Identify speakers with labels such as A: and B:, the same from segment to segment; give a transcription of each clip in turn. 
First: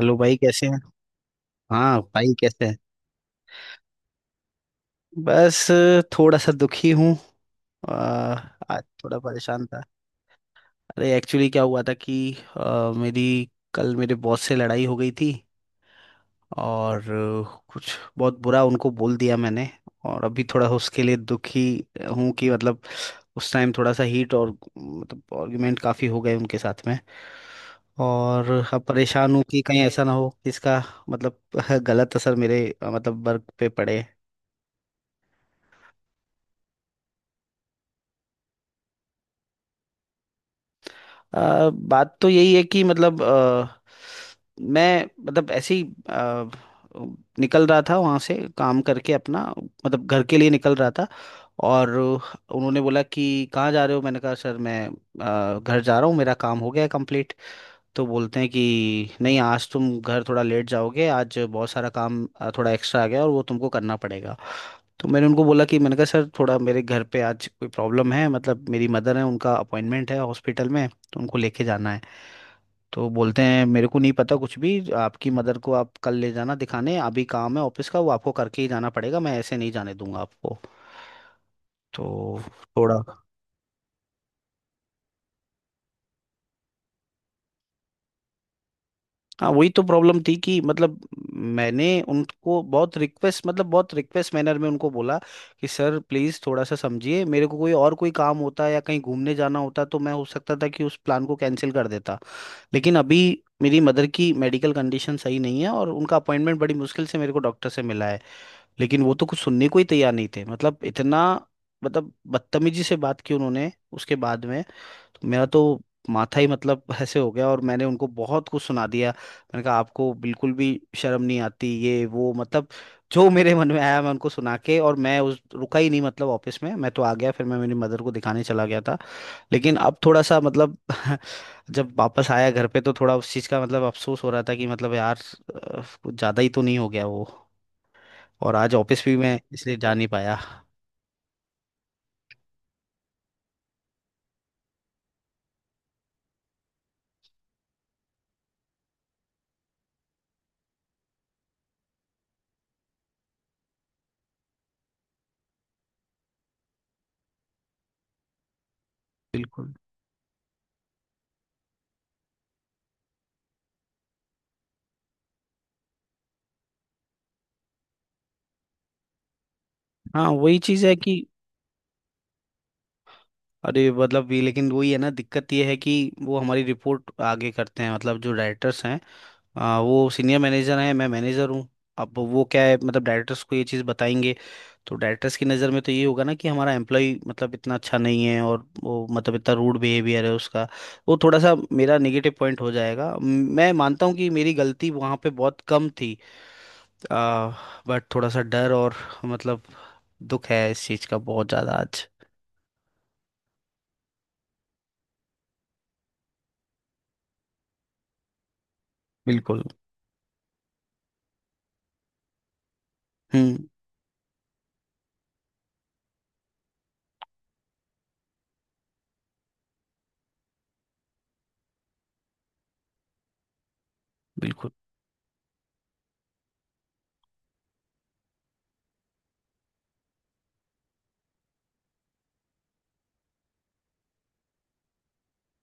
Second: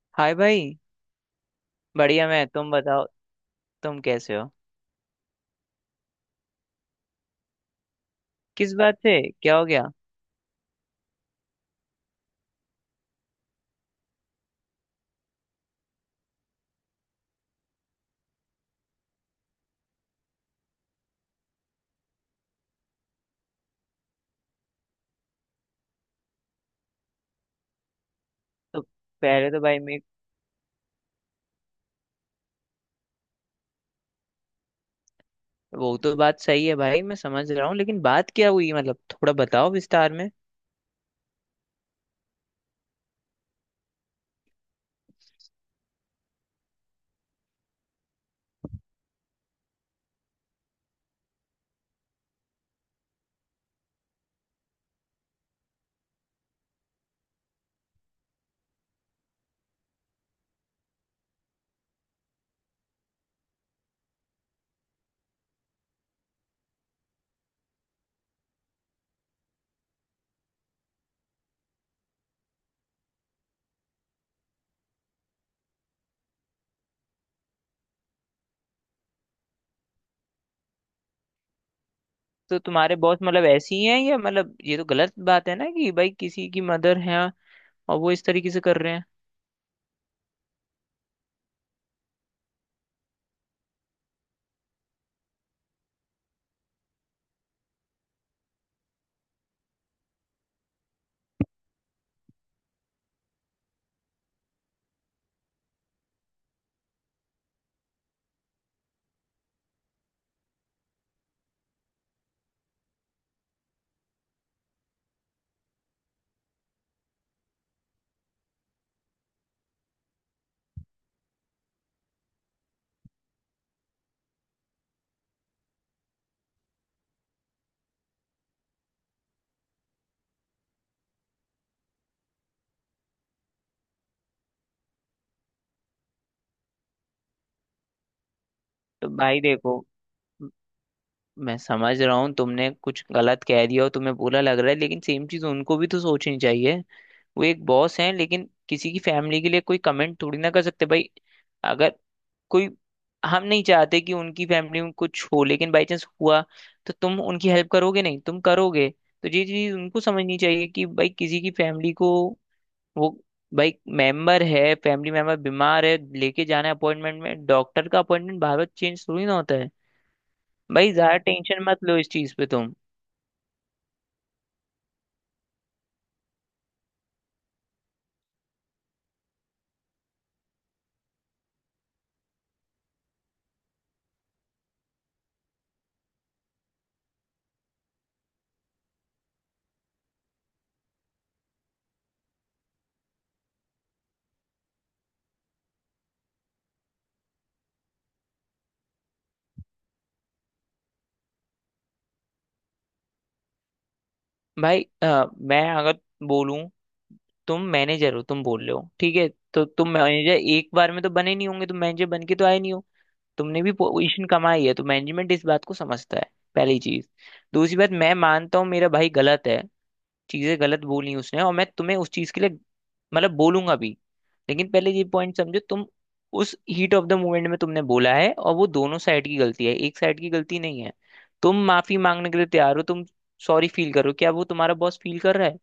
A: Hello
B: hi
A: भाई कैसे
B: भाई।
A: हैं। हाँ
B: बढ़िया।
A: भाई
B: मैं
A: कैसे
B: तुम
A: है।
B: बताओ, तुम कैसे हो?
A: बस थोड़ा सा दुखी हूँ। आ,
B: किस
A: आज
B: बात
A: थोड़ा
B: से? क्या हो
A: परेशान था।
B: गया?
A: अरे एक्चुअली क्या हुआ था कि मेरी कल मेरे बॉस से लड़ाई हो गई थी। और कुछ बहुत बुरा उनको बोल दिया मैंने। और अभी थोड़ा उसके लिए दुखी हूँ कि मतलब उस टाइम थोड़ा सा हीट और मतलब आर्गुमेंट काफ़ी हो गए उनके साथ में। और
B: तो
A: अब परेशान हूँ
B: पहले
A: कि
B: तो भाई
A: कहीं
B: मैं,
A: ऐसा ना हो कि इसका मतलब गलत असर मेरे मतलब वर्क पे पड़े।
B: वो तो बात सही है भाई, मैं समझ रहा हूँ लेकिन बात क्या हुई, मतलब थोड़ा बताओ विस्तार में।
A: बात तो यही है कि मतलब मैं मतलब ऐसे ही अ, निकल रहा था वहाँ से काम करके अपना मतलब घर के लिए निकल रहा था। और उन्होंने बोला कि कहाँ जा रहे हो। मैंने कहा सर मैं घर जा रहा हूँ मेरा काम हो गया है complete। तो बोलते हैं कि नहीं आज तुम घर थोड़ा लेट जाओगे, आज बहुत सारा काम थोड़ा एक्स्ट्रा आ गया और वो तुमको करना पड़ेगा। तो मैंने उनको बोला कि मैंने कहा सर थोड़ा मेरे घर पे आज कोई प्रॉब्लम है, मतलब मेरी मदर है उनका अपॉइंटमेंट है हॉस्पिटल में तो उनको लेके जाना है। तो बोलते हैं मेरे को नहीं पता कुछ भी, आपकी मदर को आप कल ले जाना दिखाने, अभी काम है ऑफिस का वो आपको करके ही जाना पड़ेगा, मैं ऐसे नहीं जाने दूंगा आपको। तो
B: तो तुम्हारे
A: थोड़ा।
B: बॉस मतलब ऐसी ही हैं, या मतलब ये तो गलत बात है ना कि भाई किसी की मदर है और वो इस तरीके से कर रहे हैं।
A: हाँ, वही तो प्रॉब्लम थी कि मतलब मैंने उनको बहुत रिक्वेस्ट मतलब बहुत रिक्वेस्ट मैनर में उनको बोला कि सर प्लीज़ थोड़ा सा समझिए, मेरे को कोई और कोई काम होता या कहीं घूमने जाना होता तो मैं हो सकता था कि उस प्लान को कैंसिल कर देता, लेकिन अभी मेरी मदर की मेडिकल कंडीशन सही नहीं है और उनका अपॉइंटमेंट बड़ी मुश्किल से मेरे को डॉक्टर से मिला है। लेकिन वो तो कुछ सुनने को ही तैयार नहीं थे, मतलब इतना मतलब बदतमीजी से बात की उन्होंने उसके बाद में। तो मेरा तो माथा ही मतलब ऐसे हो गया और मैंने उनको बहुत कुछ सुना दिया। मैंने कहा आपको बिल्कुल भी शर्म नहीं आती, ये वो मतलब जो मेरे मन में आया मैं उनको सुना के, और मैं उस रुका ही नहीं, मतलब ऑफिस में मैं तो आ गया, फिर मैं मेरी मदर को दिखाने चला गया था। लेकिन अब थोड़ा सा मतलब जब वापस आया घर पे तो थोड़ा उस चीज़ का मतलब अफसोस हो रहा था कि मतलब यार कुछ ज़्यादा ही तो नहीं हो गया वो। और आज ऑफिस
B: तो
A: भी मैं
B: भाई
A: इसलिए
B: देखो,
A: जा नहीं पाया।
B: म- मैं समझ रहा हूँ तुमने कुछ गलत कह दिया और तुम्हें बुरा लग रहा है, लेकिन सेम चीज उनको भी तो सोचनी चाहिए। वो एक बॉस हैं, लेकिन किसी की फैमिली के लिए कोई कमेंट थोड़ी ना कर सकते भाई। अगर कोई, हम नहीं चाहते कि उनकी फैमिली में कुछ हो, लेकिन बाई चांस हुआ तो तुम उनकी हेल्प करोगे नहीं, तुम करोगे। तो ये
A: बिल्कुल।
B: चीज उनको समझनी चाहिए कि भाई किसी की फैमिली को, वो भाई मेंबर है, फैमिली मेंबर बीमार है, लेके जाना है अपॉइंटमेंट में, डॉक्टर का अपॉइंटमेंट बार बार चेंज थोड़ी ना होता है।
A: हाँ, वही चीज़
B: भाई
A: है
B: ज्यादा
A: कि
B: टेंशन मत लो इस चीज पे तुम।
A: अरे मतलब भी लेकिन वही है ना, दिक्कत ये है कि वो हमारी रिपोर्ट आगे करते हैं, मतलब जो डायरेक्टर्स हैं, वो सीनियर मैनेजर हैं, मैं मैनेजर हूँ। अब वो क्या है मतलब डायरेक्टर्स को ये चीज़ बताएंगे, तो डायरेक्टर्स की नज़र में तो ये होगा ना कि हमारा एम्प्लॉय मतलब इतना अच्छा नहीं है और वो मतलब इतना रूड बिहेवियर है उसका। वो थोड़ा सा मेरा नेगेटिव पॉइंट हो जाएगा। मैं मानता हूँ कि मेरी गलती वहाँ पे बहुत कम थी, बट थोड़ा सा डर और मतलब दुख है इस चीज़ का बहुत ज़्यादा आज।
B: भाई मैं अगर बोलूं, तुम मैनेजर हो, तुम बोल रहे हो ठीक है। तो
A: बिल्कुल।
B: तुम मैनेजर एक बार में तो बने नहीं होंगे, तुम मैनेजर बन के तो आए नहीं हो।
A: हम्म।
B: तुमने भी पोजीशन कमाई है, तो मैनेजमेंट इस बात को समझता है, पहली चीज। दूसरी बात, मैं मानता हूँ मेरा भाई गलत है, चीजें गलत बोली उसने, और मैं तुम्हें उस चीज के लिए मतलब बोलूंगा भी।
A: बिल्कुल।
B: लेकिन पहले ये पॉइंट समझो तुम, उस हीट ऑफ द मोमेंट में तुमने बोला है, और वो दोनों साइड की गलती है, एक साइड की गलती नहीं है। तुम माफी मांगने के लिए तैयार हो, तुम सॉरी फील करो, क्या वो तुम्हारा बॉस फील कर रहा है?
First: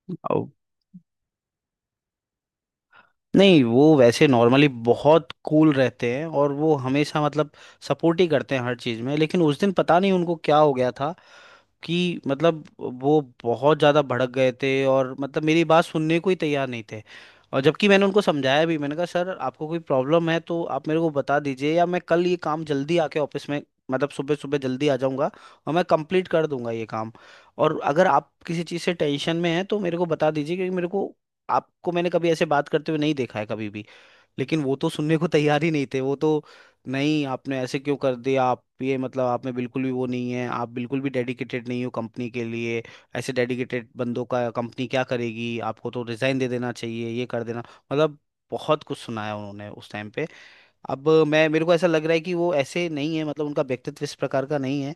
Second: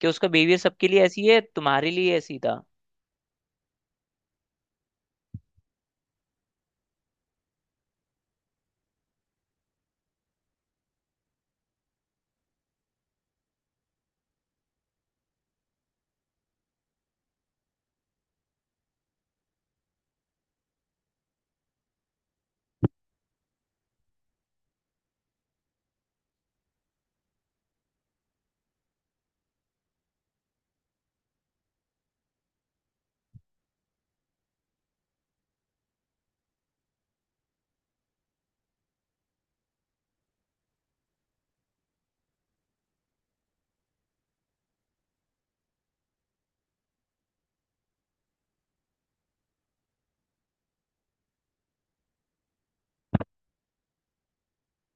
B: कि उसका बिहेवियर सबके लिए ऐसी है, तुम्हारे लिए ऐसी था।
A: नहीं वो वैसे नॉर्मली बहुत कूल रहते हैं और वो हमेशा मतलब सपोर्ट ही करते हैं हर चीज़ में, लेकिन उस दिन पता नहीं उनको क्या हो गया था कि मतलब वो बहुत ज़्यादा भड़क गए थे और मतलब मेरी बात सुनने को ही तैयार नहीं थे। और जबकि मैंने उनको समझाया भी, मैंने कहा सर आपको कोई प्रॉब्लम है तो आप मेरे को बता दीजिए, या मैं कल ये काम जल्दी आके ऑफिस में मतलब सुबह सुबह जल्दी आ जाऊंगा और मैं कंप्लीट कर दूंगा ये काम, और अगर आप किसी चीज़ से टेंशन में हैं तो मेरे को बता दीजिए, क्योंकि मेरे को आपको मैंने कभी ऐसे बात करते हुए नहीं देखा है कभी भी। लेकिन वो तो सुनने को तैयार ही नहीं थे, वो तो नहीं आपने ऐसे क्यों कर दिया, आप ये मतलब आप में बिल्कुल भी वो नहीं है, आप बिल्कुल भी डेडिकेटेड नहीं हो कंपनी के लिए, ऐसे डेडिकेटेड बंदों का कंपनी क्या करेगी, आपको तो रिजाइन दे देना चाहिए ये कर देना, मतलब बहुत कुछ सुनाया उन्होंने उस टाइम पे। अब मैं मेरे को ऐसा लग रहा है कि वो ऐसे नहीं है, मतलब उनका व्यक्तित्व इस प्रकार का नहीं है।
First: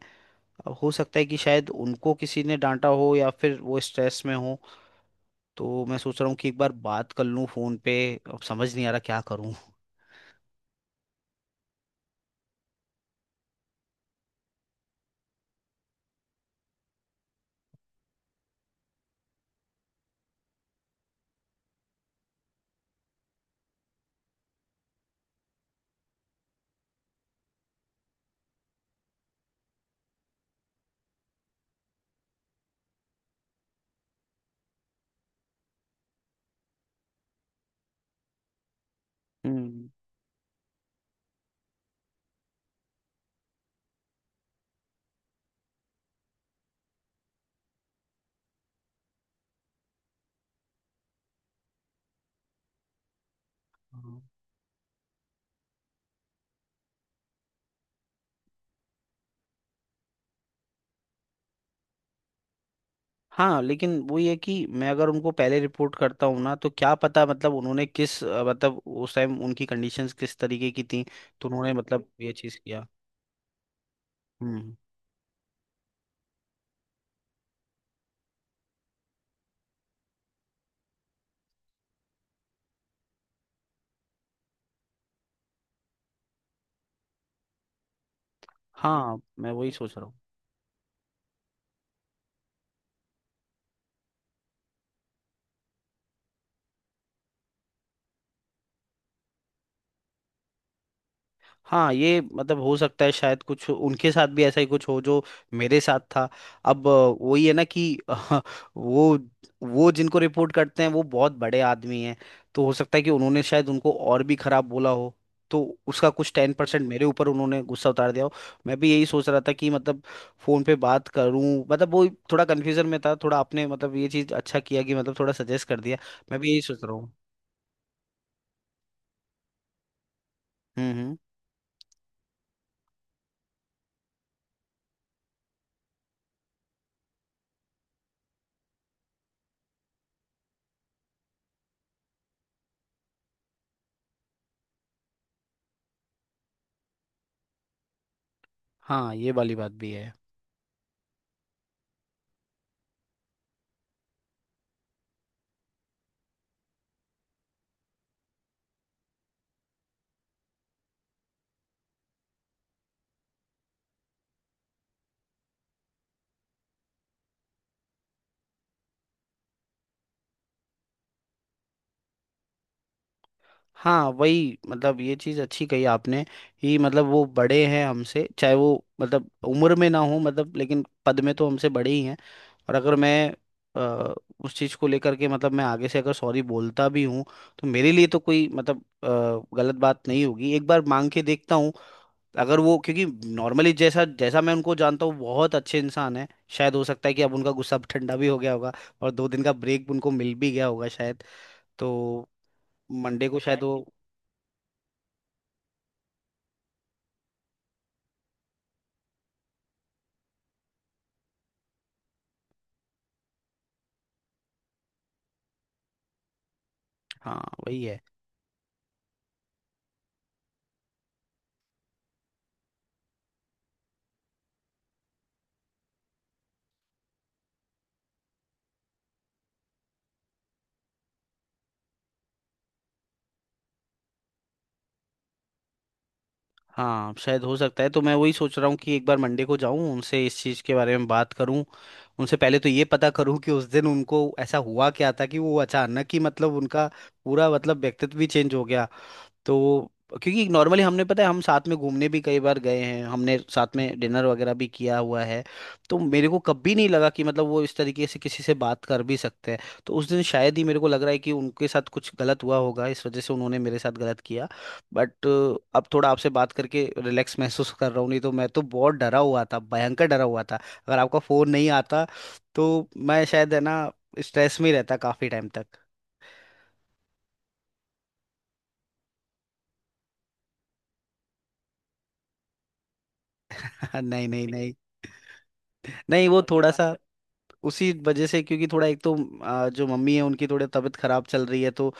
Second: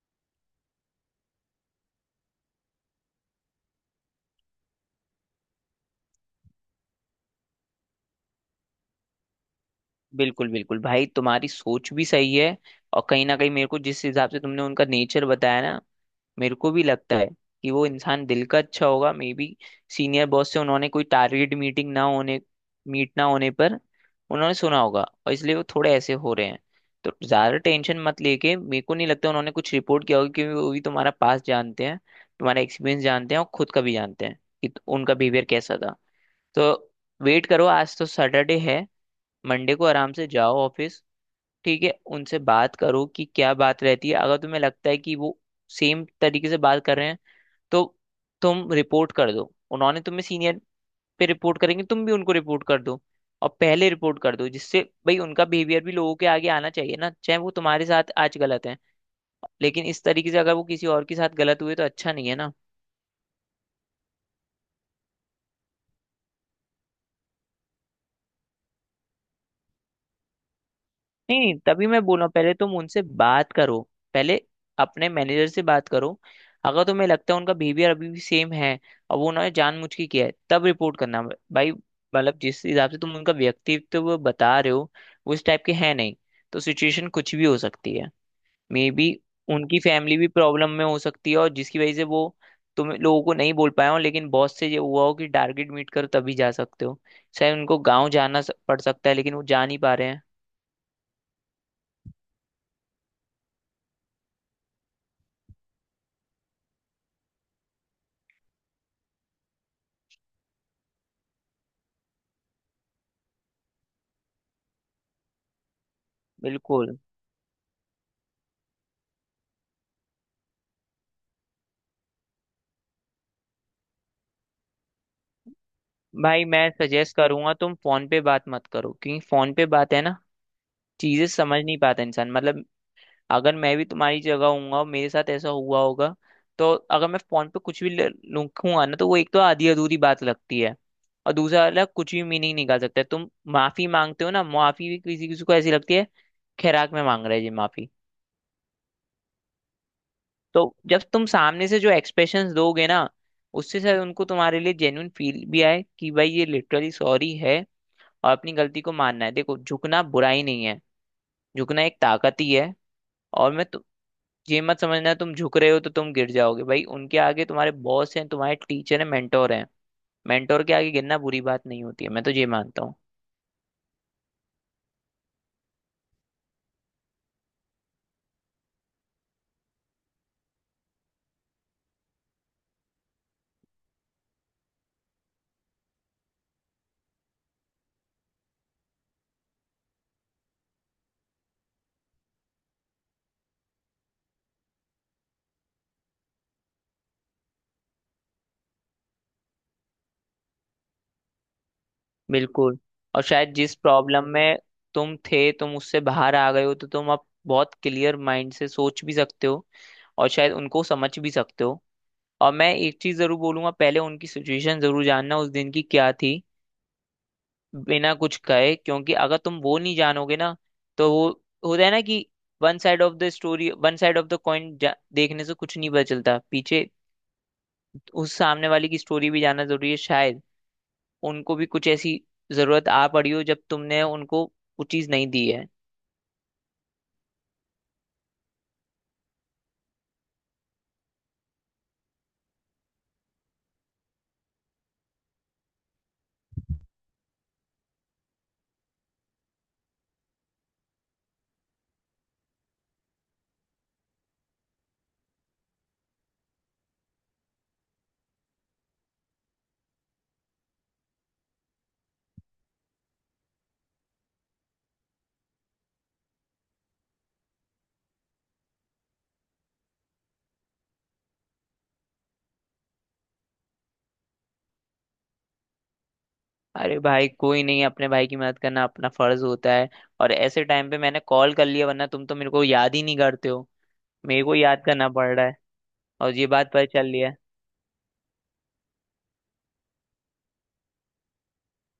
A: अब हो सकता है कि शायद उनको किसी ने डांटा हो या फिर वो स्ट्रेस में हो, तो मैं सोच रहा हूँ कि एक बार बात कर लूँ फोन पे, अब समझ नहीं आ रहा क्या करूँ।
B: बिल्कुल बिल्कुल भाई, तुम्हारी सोच भी सही है। और कहीं ना कहीं मेरे को जिस हिसाब से तुमने उनका नेचर बताया ना, मेरे को भी लगता है कि वो इंसान दिल का अच्छा होगा। मे बी सीनियर बॉस से उन्होंने कोई टारगेट मीटिंग ना होने, मीट ना होने पर उन्होंने सुना होगा, और इसलिए वो थोड़े ऐसे हो रहे हैं। तो ज्यादा टेंशन मत लेके, मेरे को नहीं लगता उन्होंने कुछ रिपोर्ट किया होगा, क्योंकि वो भी तुम्हारा पास जानते हैं, तुम्हारा एक्सपीरियंस जानते हैं, और खुद का भी जानते हैं कि उनका बिहेवियर कैसा था। तो वेट करो, आज तो सैटरडे है। मंडे को
A: हम्म।
B: आराम से जाओ ऑफिस, ठीक है। उनसे बात करो कि क्या बात रहती है, अगर तुम्हें लगता है कि वो सेम तरीके से बात कर रहे हैं, तो तुम रिपोर्ट कर दो। उन्होंने तुम्हें सीनियर पे रिपोर्ट करेंगे, तुम भी उनको रिपोर्ट कर दो। और पहले रिपोर्ट
A: हाँ।
B: कर दो, जिससे भाई उनका बिहेवियर भी लोगों के आगे आना चाहिए ना। चाहे वो तुम्हारे साथ आज गलत है, लेकिन इस तरीके से अगर वो किसी और के साथ गलत हुए तो अच्छा नहीं है ना।
A: हाँ, लेकिन वही है कि मैं अगर उनको पहले रिपोर्ट करता हूँ ना, तो क्या पता मतलब उन्होंने किस मतलब उस टाइम उनकी कंडीशंस किस तरीके की थी,
B: नहीं
A: तो
B: नहीं,
A: उन्होंने
B: तभी मैं
A: मतलब
B: बोल रहा
A: ये
B: हूँ पहले
A: चीज़
B: तुम
A: किया।
B: उनसे बात करो। पहले
A: हम्म।
B: अपने मैनेजर से बात करो। अगर तुम्हें लगता है उनका बिहेवियर अभी भी सेम है और वो उन्होंने जानबूझ के किया है, तब रिपोर्ट करना भाई। मतलब जिस हिसाब से तुम उनका व्यक्तित्व बता रहे हो, वो इस टाइप के है नहीं। तो सिचुएशन कुछ भी हो सकती है। मे बी
A: हाँ, मैं वही
B: उनकी
A: सोच रहा हूँ।
B: फैमिली भी प्रॉब्लम में हो सकती है, और जिसकी वजह से वो तुम लोगों को नहीं बोल पाए हो, लेकिन बॉस से ये हुआ हो कि टारगेट मीट करो तभी जा सकते हो। शायद उनको गांव जाना पड़ सकता है, लेकिन वो जा नहीं पा रहे हैं।
A: हाँ ये मतलब हो सकता है शायद कुछ उनके साथ भी ऐसा ही कुछ हो जो मेरे साथ था। अब वही है ना कि वो जिनको रिपोर्ट करते हैं वो बहुत बड़े आदमी हैं, तो हो सकता है कि उन्होंने शायद उनको और भी खराब बोला हो, तो उसका कुछ 10%
B: बिल्कुल।
A: मेरे ऊपर उन्होंने गुस्सा उतार दिया हो। मैं भी यही सोच रहा था कि मतलब फोन पे बात करूं, मतलब वो थोड़ा कन्फ्यूजन में था, थोड़ा आपने मतलब ये चीज अच्छा किया कि मतलब थोड़ा सजेस्ट कर दिया। मैं
B: भाई
A: भी यही
B: मैं
A: सोच रहा हूँ।
B: सजेस्ट करूंगा तुम फोन पे बात मत करो, क्योंकि फोन पे बात है ना,
A: हम्म। हम्म।
B: चीजें समझ नहीं पाता इंसान। मतलब अगर मैं भी तुम्हारी जगह हूंगा, मेरे साथ ऐसा हुआ होगा, तो अगर मैं फोन पे कुछ भी लिखूंगा ना, तो वो एक तो आधी अधूरी बात लगती है, और दूसरा वाला कुछ भी मीनिंग निकाल सकता है। तुम माफी मांगते हो ना, माफी भी किसी किसी को ऐसी लगती है, खैराक में मांग रहे जी माफी।
A: हाँ, ये वाली बात भी है।
B: तो जब तुम सामने से जो एक्सप्रेशंस दोगे ना, उससे शायद उनको तुम्हारे लिए जेन्यून फील भी आए कि भाई ये लिटरली सॉरी है। और अपनी गलती को मानना है, देखो झुकना बुराई नहीं है, झुकना एक ताकत ही है। और ये मत समझना तुम झुक रहे हो तो तुम गिर जाओगे। भाई उनके आगे, तुम्हारे बॉस हैं, तुम्हारे टीचर हैं, मेंटोर हैं। मेंटोर के आगे गिरना बुरी बात नहीं होती है, मैं तो ये मानता हूँ।
A: हाँ वही मतलब ये चीज़ अच्छी कही आपने कि मतलब वो बड़े हैं हमसे, चाहे वो मतलब उम्र में ना हो मतलब, लेकिन पद में तो हमसे बड़े ही हैं। और अगर मैं अ, उस चीज़ को लेकर के मतलब मैं आगे से अगर सॉरी बोलता भी हूँ तो मेरे लिए तो कोई मतलब गलत बात नहीं होगी, एक बार मांग के देखता हूँ। अगर वो क्योंकि नॉर्मली जैसा जैसा मैं उनको जानता हूँ, बहुत अच्छे इंसान है। शायद हो सकता है कि अब उनका गुस्सा ठंडा भी हो गया होगा और 2 दिन का ब्रेक उनको मिल भी गया होगा शायद, तो
B: बिल्कुल। और
A: मंडे को
B: शायद
A: शायद वो।
B: जिस प्रॉब्लम में तुम थे तुम उससे बाहर आ गए हो, तो तुम अब बहुत क्लियर माइंड से सोच भी सकते हो, और शायद उनको समझ भी सकते हो। और मैं एक चीज जरूर बोलूंगा, पहले उनकी सिचुएशन जरूर जानना उस दिन की क्या थी,
A: हाँ वही है।
B: बिना कुछ कहे। क्योंकि अगर तुम वो नहीं जानोगे ना, तो वो होता है ना कि one side of the story, one side of the coin देखने से कुछ नहीं पता चलता। पीछे उस सामने वाले की स्टोरी भी जानना जरूरी है। शायद उनको भी कुछ ऐसी जरूरत आ पड़ी हो जब तुमने उनको वो चीज नहीं दी है।
A: हाँ शायद हो सकता है, तो मैं वही सोच रहा हूँ कि एक बार मंडे को जाऊँ उनसे इस चीज़ के बारे में बात करूँ, उनसे पहले तो ये पता करूँ कि उस दिन उनको ऐसा हुआ क्या था कि वो अचानक ही मतलब उनका पूरा मतलब व्यक्तित्व भी चेंज हो गया, तो क्योंकि नॉर्मली हमने पता है हम साथ में घूमने भी कई बार गए हैं, हमने साथ में डिनर वगैरह भी किया हुआ है, तो मेरे को कभी नहीं लगा कि मतलब वो इस तरीके से किसी से बात कर भी सकते हैं। तो उस दिन शायद ही मेरे को लग रहा है कि उनके साथ कुछ गलत हुआ होगा, इस वजह से उन्होंने मेरे साथ गलत किया। बट अब थोड़ा आपसे बात करके रिलैक्स महसूस कर रहा हूँ, नहीं तो मैं तो बहुत डरा हुआ था, भयंकर डरा हुआ था। अगर आपका फोन नहीं आता तो मैं शायद है ना स्ट्रेस में ही रहता काफी टाइम तक।
B: अरे भाई कोई नहीं, अपने भाई की मदद करना अपना फर्ज होता है। और ऐसे टाइम पे मैंने कॉल कर लिया, वरना तुम तो मेरे को याद ही नहीं करते हो,
A: नहीं,
B: मेरे
A: नहीं,
B: को
A: नहीं।
B: याद करना पड़ रहा है,
A: नहीं
B: और
A: वो
B: ये
A: थोड़ा
B: बात पता
A: सा
B: चल रही है।
A: उसी वजह से, क्योंकि थोड़ा एक तो जो मम्मी है उनकी थोड़ी तबीयत खराब चल रही है, तो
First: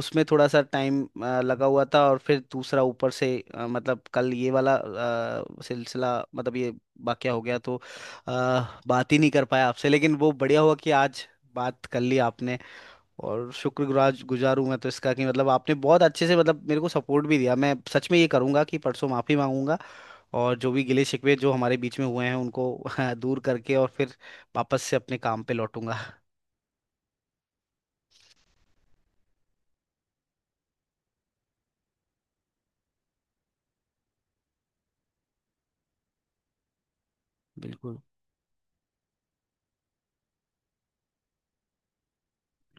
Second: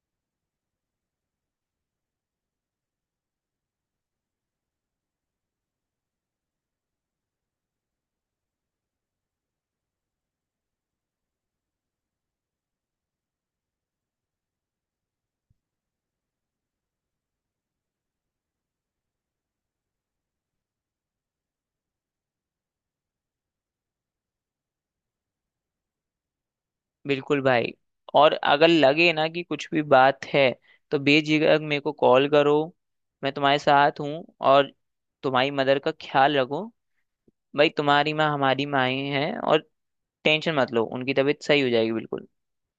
A: उसमें थोड़ा सा टाइम लगा हुआ था, और फिर दूसरा ऊपर से मतलब कल ये वाला सिलसिला मतलब ये वाकया हो गया, तो आ, बात ही नहीं कर पाया आपसे। लेकिन वो बढ़िया हुआ कि आज बात कर ली आपने, और शुक्रगुजार गुजार हूं मैं तो इसका कि मतलब आपने बहुत अच्छे से मतलब मेरे को सपोर्ट भी दिया। मैं सच में ये करूंगा कि परसों माफी मांगूंगा, और जो भी गिले शिकवे जो हमारे बीच में हुए हैं उनको दूर करके और फिर वापस से अपने काम पे लौटूंगा।
B: बिल्कुल भाई। और अगर लगे ना कि कुछ भी बात है, तो बेझिझक मेरे को कॉल करो। मैं तुम्हारे साथ हूँ, और तुम्हारी मदर का ख्याल रखो भाई।
A: बिल्कुल।
B: तुम्हारी माँ हमारी माएँ हैं, और टेंशन मत लो, उनकी तबीयत सही हो जाएगी बिल्कुल।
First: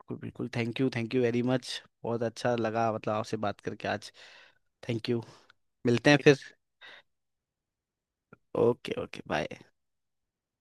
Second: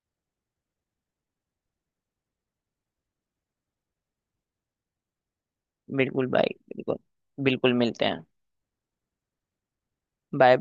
A: बिल्कुल। बिल्कुल। Thank you. Thank you very much. बहुत अच्छा लगा मतलब आपसे बात करके आज। Thank you. मिलते हैं
B: बिल्कुल
A: फिर।
B: भाई, बिल्कुल। बिल्कुल मिलते हैं।
A: Okay, okay, bye.
B: बाय।